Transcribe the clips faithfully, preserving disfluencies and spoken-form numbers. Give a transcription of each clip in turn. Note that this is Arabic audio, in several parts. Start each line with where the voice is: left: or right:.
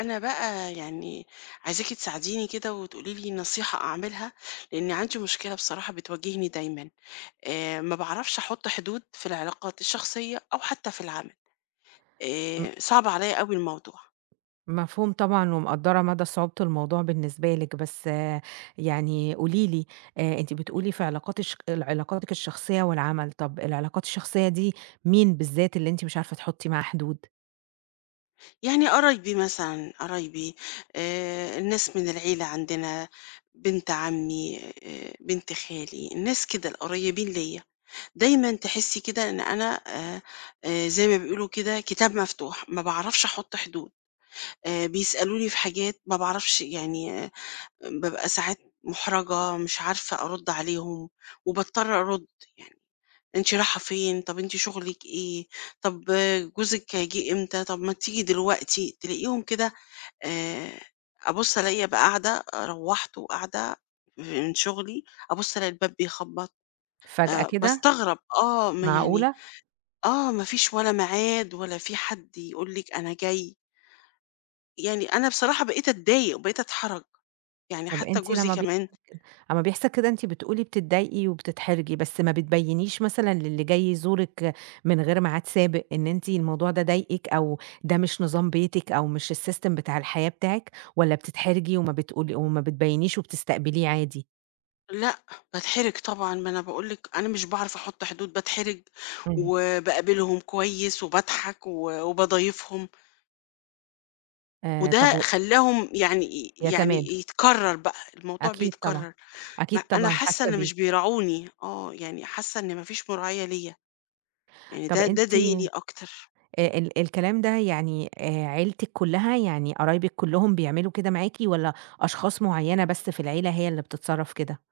left: أنا بقى يعني عايزاكِ تساعديني كده وتقولي لي نصيحة أعملها، لإن عندي مشكلة بصراحة بتواجهني دايمًا. آآ ما باعرفش أحُط حدود في العلاقات الشخصية أو حتى في العمل،
right: م
left: آآ صعب عليّا أوي الموضوع.
right: مفهوم طبعًا ومقدّرة مدى صعوبة الموضوع بالنسبة لِك، بس آه، يعني قولي لي آآ أنتِ بتقولي في علاقات الش علاقاتِك الشخصية والعمل، طَب العلاقات الشخصية دي مين بالذات اللي أنتِ مش عارفة تحُطّي معاه حدود؟
left: يعني قرايبي مثلًا، قرايبي آآ الناس من العيلة عندنا، بنت عمي، آآ بنت خالي، الناس كده القريبين ليّا، دايمًا تحسّي كده إن أنا آآ آآ زي ما بيقولوا كده كتاب مفتوح، ما باعرفش أحُط حدود. آآ بيسألوني في حاجات ما باعرفش يعني آآ بابقى ساعات مُحرَجة، مش عارفة أرُدّ عليهم وباضطر أرُدّ، يعني أنتِ رايحة فين؟ طَب أنتِ شُغلِك إيه؟ طَب آه، جوزِك هيجي إمتى؟ طَب ما تيجي دلوقتي، تلاقيهم كده. آآ أبُص ألاقي أبقى قاعدة آه، روّحت وقاعدة من شُغلي، أبُص ألاقي الباب بيخبّط،
right: فجأة
left: آآ
right: كده؟
left: باستغرب آه، ما يعني
right: معقولة!
left: آه، ما فيش ولا ميعاد ولا في حد يقول لِك أنا جاي، يعني أنا بصراحة بقيت أتضايق وبقيت أتحرَج. يعني
right: طَب
left: حتى
right: أنتِ
left: جوزي
right: لمّا
left: كمان.
right: أمّا بيحصل كده أنتِ بتقولي بتتضايقي وبتتحرجي، بس ما بتبيّنيش مثلًا للي جاي يزورِك من غير ميعاد سابق إن أنتِ الموضوع ده ضايقِك أو ده مش نظام بيتِك أو مش السيستم بتاع الحياة بتاعِك، والّا بتتحرجي وما بتقولي وما بتبيّنيش وبتستقبليه عادي؟
left: لأ، باتحرج طبعًا، ما أنا باقول لِك أنا مش باعرف أحُط حدود، باتحرج
right: إمم.
left: وباقابلهم كويس وباضحك و وباضايفهم،
right: آآ طب
left: وده
right: و
left: خلّاهم يعني ي
right: يا
left: يعني
right: تمادُ،
left: يتكرّر بقى، الموضوع
right: أكيد طبعًا،
left: بيتكرّر. ما
right: أكيد
left: أنا
right: طبعًا
left: حاسة
right: حاسة
left: إن مش
right: بيكِ.
left: بيراعوني، آه، يعني حاسة إن ما فيش مراعية ليّا، يعني
right: طب
left: ده ده
right: أنتِ
left: ضايقني أكتر.
right: آآ ال الكلام ده يعني آآ عيلتِك كلّها، يعني قرايبِك كلّهم بيعملوا كده معاكِ والّا أشخاص معيّنة بس في العيلة هي اللي بتتصرّف كده؟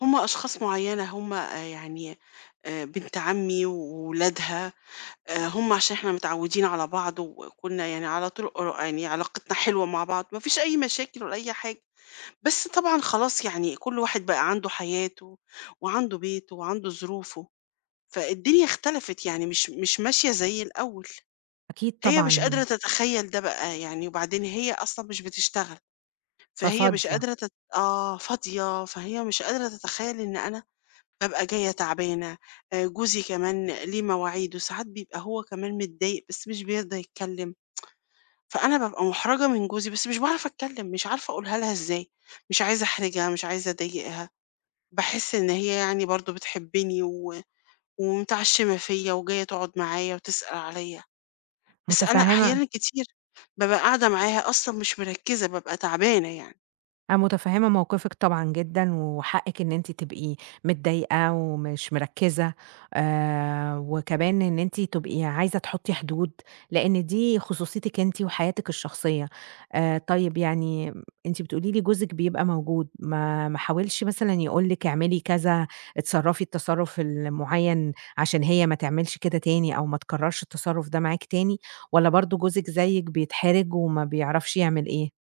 left: هم أشخاص معيّنة، هم آآ يعني آآ بنت عمي وولادها. آآ هم عشان إحنا متعودين على بعض وكنا يعني على طول قر يعني علاقتنا حلوة مع بعض، ما فيش أي مشاكل ولا أي حاجة، بس طبعًا خلاص يعني كل واحد بقى عنده حياته وعنده بيته وعنده ظروفه، فالدنيا اختلفت يعني مش مش ماشية زي الأول.
right: أكيد
left: هي مش قادرة
right: طبعًا.
left: تتخيّل ده بقى يعني، وبعدين هي أصلًا مش بتشتغل، فهي مش
right: ففاضية،
left: قادرة تت آه، فاضية، فهي مش قادرة تتخيّل إن أنا بابقى جاية تعبانة. آآ جوزي كمان ليه مواعيد وساعات بيبقى هو كمان متضايق بس مش بيرضى يتكلّم، فأنا بابقى مُحرَجة من جوزي بس مش باعرف أتكلّم، مش عارفة أقولها لها إزاي، مش عايزة أحرجها، مش عايزة أضايقها، باحس إن هي يعني برضه بتحبّني و ومتعشِّمة فيّا وجاية تقعُد معايا وتسأل عليّا، بس أنا
right: متفهّمة
left: أحيانًا كتير بابقى قاعدة معاها أصلًا مش مركِّزة، بابقى تعبانة يعني.
right: أنا متفهّمة موقفِك طبعًا جدًا، وحقِّك إن أنتِ تبقي متضايقة ومش مركّزة، آآ، وكمان إن أنتِ تبقي عايزة تحطّي حدود، لإن دي خصوصيتِك أنتِ وحياتِك الشخصية. آآ، طيب يعني أنتِ بتقولي لي جوزِك بيبقى موجود، ما ما حاولش مثلًا يقول لِك اعملي كذا، اتصرّفي التصرُّف المُعيّن عشان هي ما تعملش كده تاني أو ما تكرّرش التصرُّف ده معاكِ تاني، والّا برضه جوزِك زيِّك بيتحرج وما بيعرفش يعمل إيه؟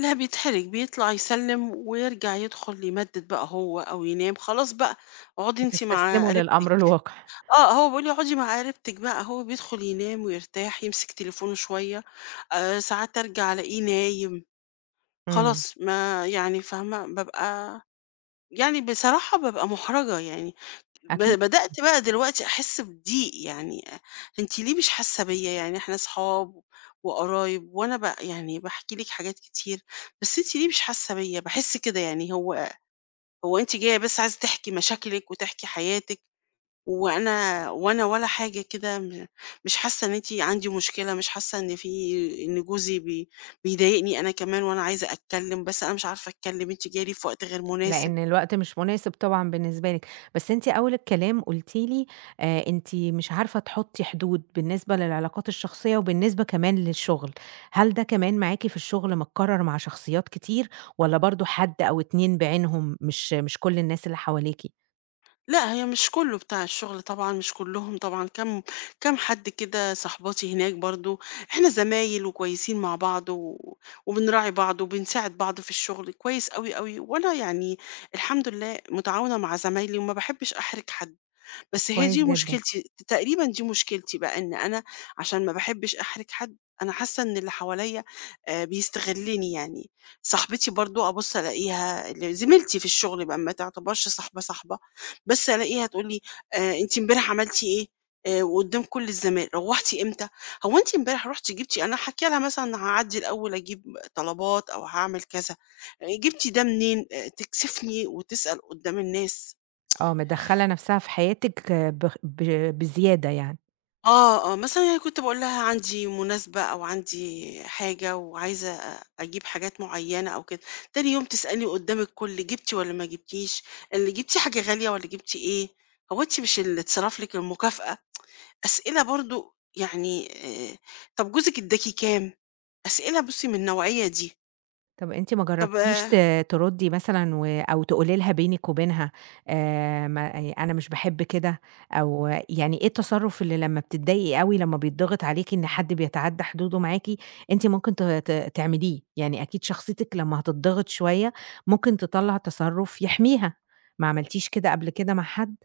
left: لا بيتحرج، بيطلع يسلِّم ويرجع يدخل يمدِّد بقى هو أو ينام، خلاص بقى اقعدي أنتِ مع
right: بتستسلموا للأمر
left: قريبتِك.
right: الواقع.
left: آه، هو بيقول لي اقعدي مع قريبتِك بقى، هو بيدخل ينام ويرتاح، يمسك تليفونه شوية، آآ ساعات أرجع ألاقيه نايم،
right: إمم.
left: خلاص ما يعني فاهمة، بابقى يعني بصراحة بابقى مُحرَجة يعني، ب
right: أكيد،
left: بدأت بقى دلوقتي أحس بضيق يعني أنتِ ليه مش حاسة بيّا؟ يعني إحنا صحاب وقرايب وأنا ب يعني باحكي لِك حاجات كتير، بس أنتِ ليه مش حاسة بيّا؟ باحس كده يعني هو هو أنتِ جاية بس عايزة تحكي مشاكلِك وتحكي حياتِك وأنا وأنا ولا حاجة كده م مش حاسة إن أنتِ عندي مشكلة، مش حاسة إن في إن جوزي بي بيضايقني أنا كمان وأنا عايزة أتكلم، بس أنا مش عارفة أتكلم، أنتِ جاية لي في وقت غير مناسب.
right: لإن الوقت مش مناسب طبعًا بالنسبة لِك. بس أنتِ أول الكلام قُلتِ لي آآ أنتِ مش عارفة تحطّي حدود بالنسبة للعلاقات الشخصية وبالنسبة كمان للشغل. هل ده كمان معاكِ في الشغل متكرر مع شخصيات كتير والّا برضه حد أو اتنين بعينهم مش مش كل الناس اللي حواليكِ؟
left: لأ، هي مش كلّه بتاع الشغل طبعًا، مش كلّهم طبعًا، كام كام حد كده صاحباتي هناك برضه، إحنا زمايل وكويسين مع بعض و وبنراعي بعض وبنساعد بعض في الشغل كويس أوي، أوي، وأنا يعني الحمد لله متعاونة مع زمايلي وما باحبش أحرج حد.
right: طب
left: بس هي
right: كويس
left: دي
right: جدًا.
left: مشكلتي، تقريبًا دي مشكلتي بقى، إن أنا عشان ما باحبش أحرج حد، أنا حاسة إن اللي حواليّا آآ بيستغلّني يعني، صاحبتي برضه أبُص ألاقيها ال زميلتي في الشغل بقى ما تعتبرش صاحبة، صاحبة، بس ألاقيها تقول لي: "آآ أنتِ امبارح عملتِ إيه؟" آآ وقدّام كل الزمايل، "روّحتِ إمتى؟ هو أنتِ امبارح رُحتِ جبتِ" أنا حاكية لها مثلًا هاعدّي الأول أجيب طلبات أو هاعمل كذا، "جبتِ ده منين؟" آآ تكسفني وتسأل قدّام الناس.
right: آه، مدخّلة نفسها في حياتِك بخ ب بزيادة يعني.
left: آه، آه، مثلًا أنا كنت باقول لها عندي مناسبة أو عندي حاجة وعايزة أ أجيب حاجات معيّنة أو كده، تاني يوم تسألني قدّام الكل جِبتِ والّا ما جِبتيش، اللي جِبتِ حاجة غالية والّا جِبتِ إيه، هو أنتِ مش اللي اتصرف لِك المكافأة؟ أسئلة برضه يعني آآ، طب جوزِك ادّاكِ كام؟ أسئلة بُصّي من النوعية دي.
right: طب أنتِ ما
left: طب
right: جرّبتيش ت تردّي مثلًا و أو تقولي لها بينِك وبينها آآ ما ي أنا مش باحب كده، أو يعني إيه التصرُّف اللي لمّا بتتضايقي أوي لمّا بيتضغط عليكِ إن حد بيتعدّى حدوده معاكِ، أنتِ ممكن ت ت تعمليه، يعني أكيد شخصيتِك لمّا هتتضغط شوية ممكن تطلّع تصرُّف يحميها، ما عملتيش كده قبل كده مع حد؟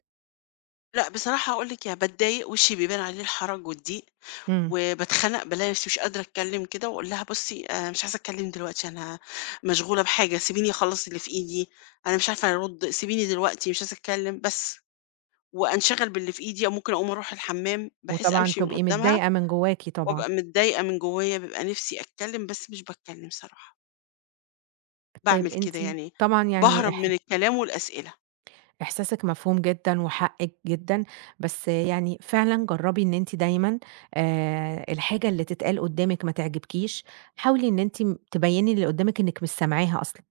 left: لأ، بصراحة هاقول لِك يعني باتضايق، وشي بيبان عليه الحرج والضيق،
right: إمم،
left: وباتخنق بالاقي نفسي مش قادرة أتكلم كده، وأقول لها بُصّي أنا مش عايزة أتكلم دلوقتي، أنا مشغولة بحاجة، سيبيني أخلّص اللي في إيدي، أنا مش عارفة أرُدّ، سيبيني دلوقتي مش عايزة أتكلم بس، وأنشغل باللي في إيدي، أو ممكن أقوم أروح الحمام، بحيث
right: وطبعًا
left: أمشي من
right: تبقي
left: قدامها،
right: متضايقة من جواكِ طبعًا.
left: وأبقى متضايقة من جوايا، بيبقى نفسي أتكلم بس مش باتكلم صراحة،
right: طيب
left: باعمل
right: أنتِ
left: كده يعني،
right: طبعًا يعني
left: باهرب
right: اح
left: من الكلام والأسئلة.
right: إحساسِك مفهوم جدًا وحقِّك جدًا، بس يعني فعلًا جرّبي إن أنتِ دايمًا آآ الحاجة اللي تتقال قدّامِك ما تعجبكيش، حاولي إن أنتِ م تبيّني اللي قدّامِك إنِّك مش سامعاها أصلًا.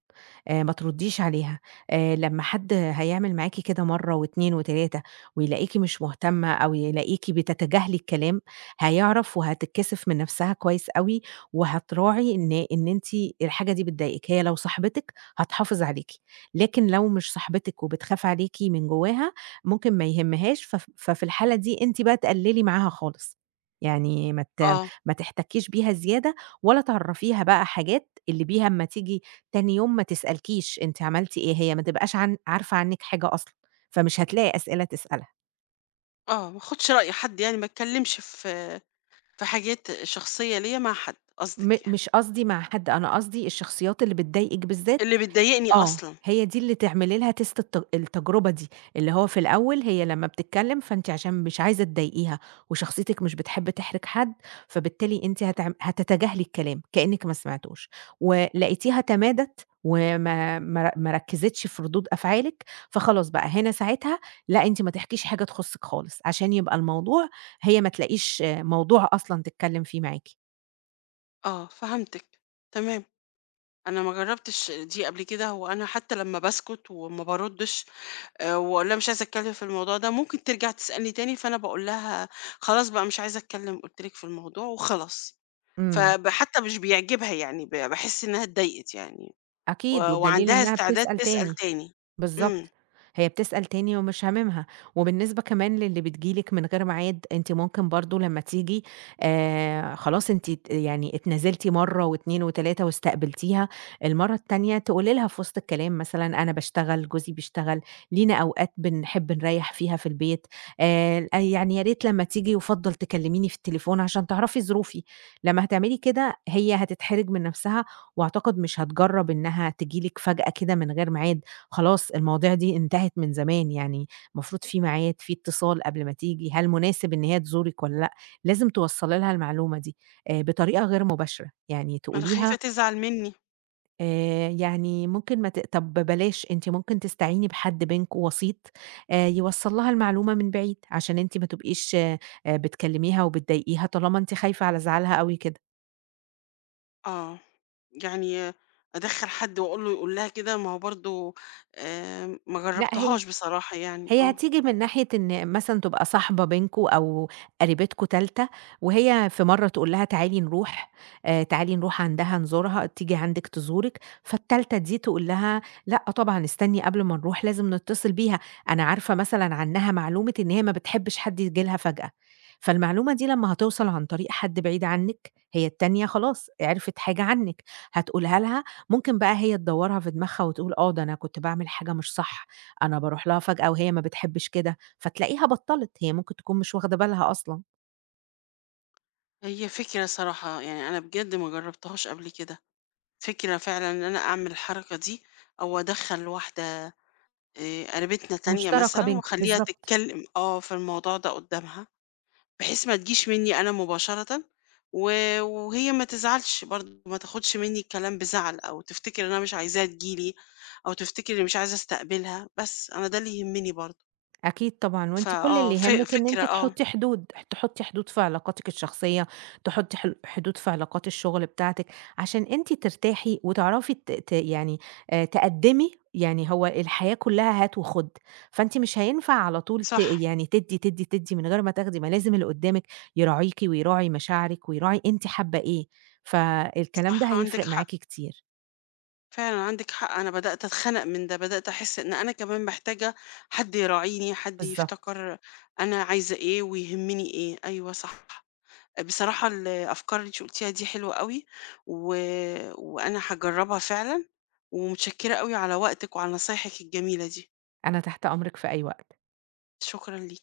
right: آآ ما تردّيش عليها، آآ لمّا حد هيعمل معاكِ كده مرّة واتنين وتلاتة ويلاقيكِ مش مهتمة أو يلاقيكِ بتتجاهلي الكلام، هيعرف وهتتكسف من نَفْسها كويس أوي وهتراعي إن إن أنتِ الحاجة دي بتضايقِك، هي لو صاحبتِك هتحافظ عليكِ، لكن لو مش صاحبتِك وبتخاف عليكِ من جواها، ممكن ما يهمهاش فف ففي الحالة دي أنتِ بقى تقلّلي معاها خالص، يعني ما ت
left: آه،
right: ما تحتكّيش بيها زيادة ولا تعرّفيها بقى حاجات اللي بيها أمّا تيجي تاني يوم ما تسألكيش أنتِ عملتِ إيه، هي ما تبقاش عن عارفة عنِّك حاجة أصلًا، فمش هتلاقي أسئلة تسألها.
left: آه، ما آخدش رأي حد يعني، ما اتكلمش في في حاجات شخصية ليا مع حد
right: م
left: قصدِك يعني،
right: مش قصدي مع حد، أنا قصدي الشخصيات اللي بتضايقِك بالذات
left: اللي بتضايقني
right: آه،
left: أصلًا.
right: هي دي اللي تعملي لها تيست الت التجربة دي، اللي هو في الأول هي لمّا بتتكلم فأنتِ عشان مش عايزة تضايقيها، وشخصيتِك مش بتحب تحرج حد، فبالتالي أنتِ هتعم هتتجاهلي الكلام كأنِك ما سمعتوش، ولقيتيها تمادت وما ما ما ركزتش في ردود أفعالِك، فخلاص بقى هنا ساعتها لأ أنتِ ما تحكيش حاجة تخصِك خالص، عشان يبقى الموضوع هي ما تلاقيش آه، موضوع أصلًا تتكلم فيه معاكِ.
left: آه فهمتِك، تمام، أنا ما جرّبتش دي قبل كده، هو أنا حتى لمّا باسكت وما باردّش آآ، واقول لها مش عايزة أتكلم في الموضوع ده، ممكن ترجع تسألني تاني، فأنا باقول لها خلاص بقى مش عايزة أتكلم قُلت لِك في الموضوع وخلاص،
right: إمم،
left: فب حتى مش بيعجبها يعني، ب باحس إنها اتضايقت يعني و
right: أكيد، وبدليل
left: وعندها
right: إنها
left: استعداد
right: بتسأل
left: تسأل
right: تاني.
left: تاني. إمم،
right: بالضبط، هي بتسأل تاني ومش هاممها، وبالنسبة كمان للي بتيجي لِك من غير ميعاد، أنتِ ممكن برضه لمّا تيجي آآ، خلاص أنتِ ت يعني اتنازلتِ مرّة واتنين وتلاتة واستقبلتيها، المرّة التانية تقولي لها في وسط الكلام مثلًا أنا باشتغل، جوزي بيشتغل، لينا أوقات بنحب نريّح فيها في البيت، آآ، يعني يا ريت لمّا تيجي يُفضّل تكلميني في التليفون عشان تعرفي ظروفي، لمّا هتعملي كده هي هتتحرج من نفسها، وأعتقد مش هتجرّب إنها تيجي لِك فجأة كده من غير ميعاد، خلاص المواضيع دي انتهت من زمان، يعني المفروض في ميعاد، في اتصال قبل ما تيجي، هل مناسب إن هي تزورِك والّا لأ؟ لازم توصّلي لها المعلومة دي آآ بطريقة غير مباشرة، يعني
left: أنا خايفة
right: تقوليها
left: تزعل مني.
right: آآ يعني ممكن ما ت طب بلاش أنتِ ممكن تستعيني بحد بينكم وسيط آآ يوصّل لها المعلومة من بعيد، عشان أنتِ ما تبقيش آآ بتكلميها وبتضايقيها طالما أنتِ خايفة على زعلها أوي كده.
left: آه، يعني أدخّل حد وأقول له يقول لها كده، ما هو برضه آآ ما
right: لأ هي
left: جرّبتهاش بصراحة يعني،
right: هي
left: آه.
right: هتيجي من ناحية إن مثلًا تبقى صاحبة بينكم أو قريبتكم تالتة، وهي في مرّة تقول لها تعالي نروح آآ، تعالي نروح عندها نزورها، تيجي عندِك تزورِك، فالتالتة دي تقول لها لأ طبعًا استني قبل ما نروح لازم نتصل بيها، أنا عارفة مثلًا عنها معلومة إن هي ما بتحبش حد ييجي لها فجأة، فالمعلومة دي لمّا هتوصل عن طريق حد بعيد عنِك، هي التانية خلاص عرفت حاجة عنِك، هتقولها لها، ممكن بقى هي تدوّرها في دماغها وتقول آه ده أنا كنت باعمل حاجة مش صح، أنا باروح لها فجأة وهي ما بتحبش كده، فتلاقيها بطّلت، هي ممكن تكون مش واخدة بالها أصلًا،
left: هي فكرة صراحة يعني أنا بجد ما جرّبتهاش قبل كده، فكرة فعلًا إن أنا أعمل الحركة دي أو أدخّل واحدة آآ قريبتنا تانية
right: مشتركة
left: مثلًا
right: بينكم،
left: وأخلّيها
right: بالضبط.
left: تتكلم آه، في الموضوع ده قدّامها. بحيث ما تجيش مني أنا مباشرةً، و وهي ما تزعلش برضه، ما تاخدش مني الكلام بزعل، أو تفتكر إن أنا مش عايزاها تيجي لي، أو تفتكر إني مش عايزة استقبلها، بس أنا ده اللي يهمني برضه.
right: أكيد طبعًا، وأنتِ كل
left: فآه،
right: اللي
left: ف
right: يهمِّك إن
left: فكرة
right: أنتِ
left: آه،
right: تحطّي حدود، تحطّي حدود في علاقاتِك الشخصية، تحطّي حل حدود في علاقات الشغل بتاعتِك، عشان أنتِ ترتاحي وتعرفي ت ت يعني آآ تقدّمي، يعني هو الحياة كلّها هات وخُد، فأنتِ مش هينفع على طول ت
left: صح،
right: يعني تدّي، تدّي، تدّي من غير ما تاخدي، ما لازم اللي قدّامِك يراعيكِ ويراعي مشاعرِك ويراعي أنتِ حابّة إيه، فالكلام ده
left: صح، عندِك
right: هيفرق معاكِ
left: حق،
right: كتير.
left: فعلًا عندِك حق، أنا بدأت أتخنق من ده، بدأت أحس إن أنا كمان محتاجة حد يراعيني، حد
right: بالضبط،
left: يفتكر أنا عايزة إيه ويهمني إيه. أيوه صح. بصراحة الأفكار اللي أنتِ قُلتيها دي حلوة أوي، و وأنا هاجرّبها فعلًا، ومتشكرة أوي على وقتِك وعلى نصايحِك الجميلة دي،
right: أنا تحت أمرِك في أي وقت.
left: شكرًا ليكِ.